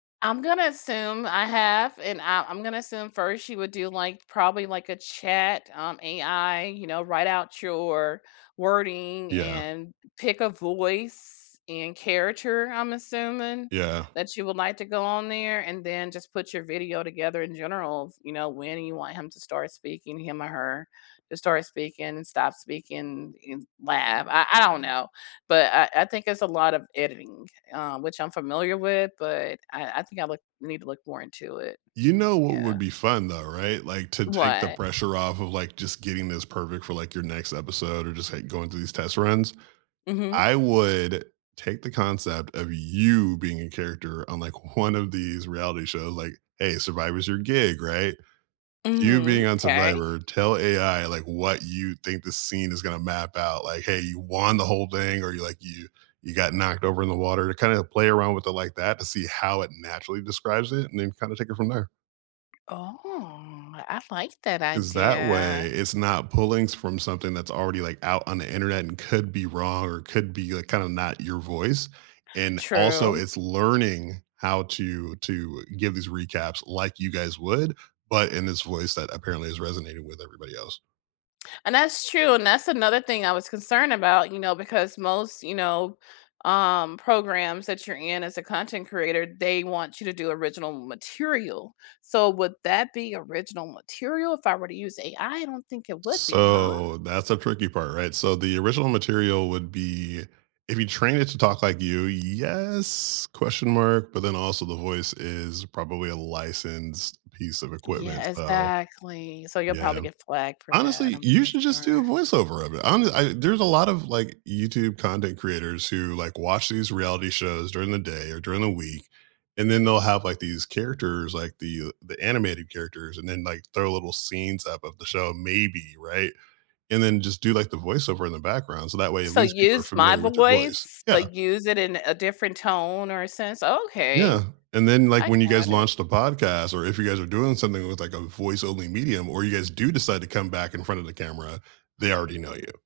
I'm gonna assume I have, and I I'm gonna assume first she would do, like, probably, like, a chat, um, AI, you know, write out your wording Yeah. and pick a voice and character, I'm assuming, Yeah. that you would like to go on there and then just put your video together in generals, you know, when you want him to start speaking- him or her- to start speaking and stop speaking in lab. I I don't know. But I I think there's a lot of editing, uh, which I'm familiar with, but I I think I look need to look more into it. You know what Yeah. would be fun, though. Right? Like, to take the What? pressure off of, like, just getting this perfect for, like, your next episode or just, like, going through these test runs. Mhm. I would take the concept of you being a character on, like, one of these reality shows, like Hey, Survivor's your gig, right? You Mhm. being on 'Kay. Survivor, tell AI, like, what you think the scene is gonna map out, like, "Hey, you won the whole thing," or you're like, "You you got knocked over in the water" to kinda play around with it like that to see how it naturally describes it, and then kinda take it from there. Oh, I like that 'Cause that way, idea. it's not pulling s from something that's already, like, out on the Internet and could be wrong or could be, like, kinda not your voice, and, also, True. it's learning how to to give these recaps like you guys would, but in this voice that apparently is resonating with everybody else. And that's true, and that's another thing I was concerned about, you know, because most, you know, um, programs that you're in as a content creator, they want you to do original material, so would that be original material if I were to use AI? I don't think it would be, huh? So that's a tricky part, right? So the original material would be If you train it to talk like you, yes, question mark? But then also the voice is probably a licensed piece of equipment. Yeah, So exactly. So you'll probably Yeah. get flagged for that, Honestly, I'm you pretty should just do a sure. voiceover of it on the I there's a lot of, like, YouTube content creators who, like, watch these reality shows during the day or during the week, and then they'll have, like, these characters, like the, uh the animated characters, and then, like, throw little scenes up of the show, maybe, right? And then just do, like, the voiceover in the background so that way at So least people are use my familiar with your voice. voice, Yeah. but use it in a different tone or a sense? Okay. Yeah, and then, like, I when you guys got it. launch a podcast, or if you guys are doing something with, like, a voice-only medium, or you guys do decide to come back in front of the camera, they already know you.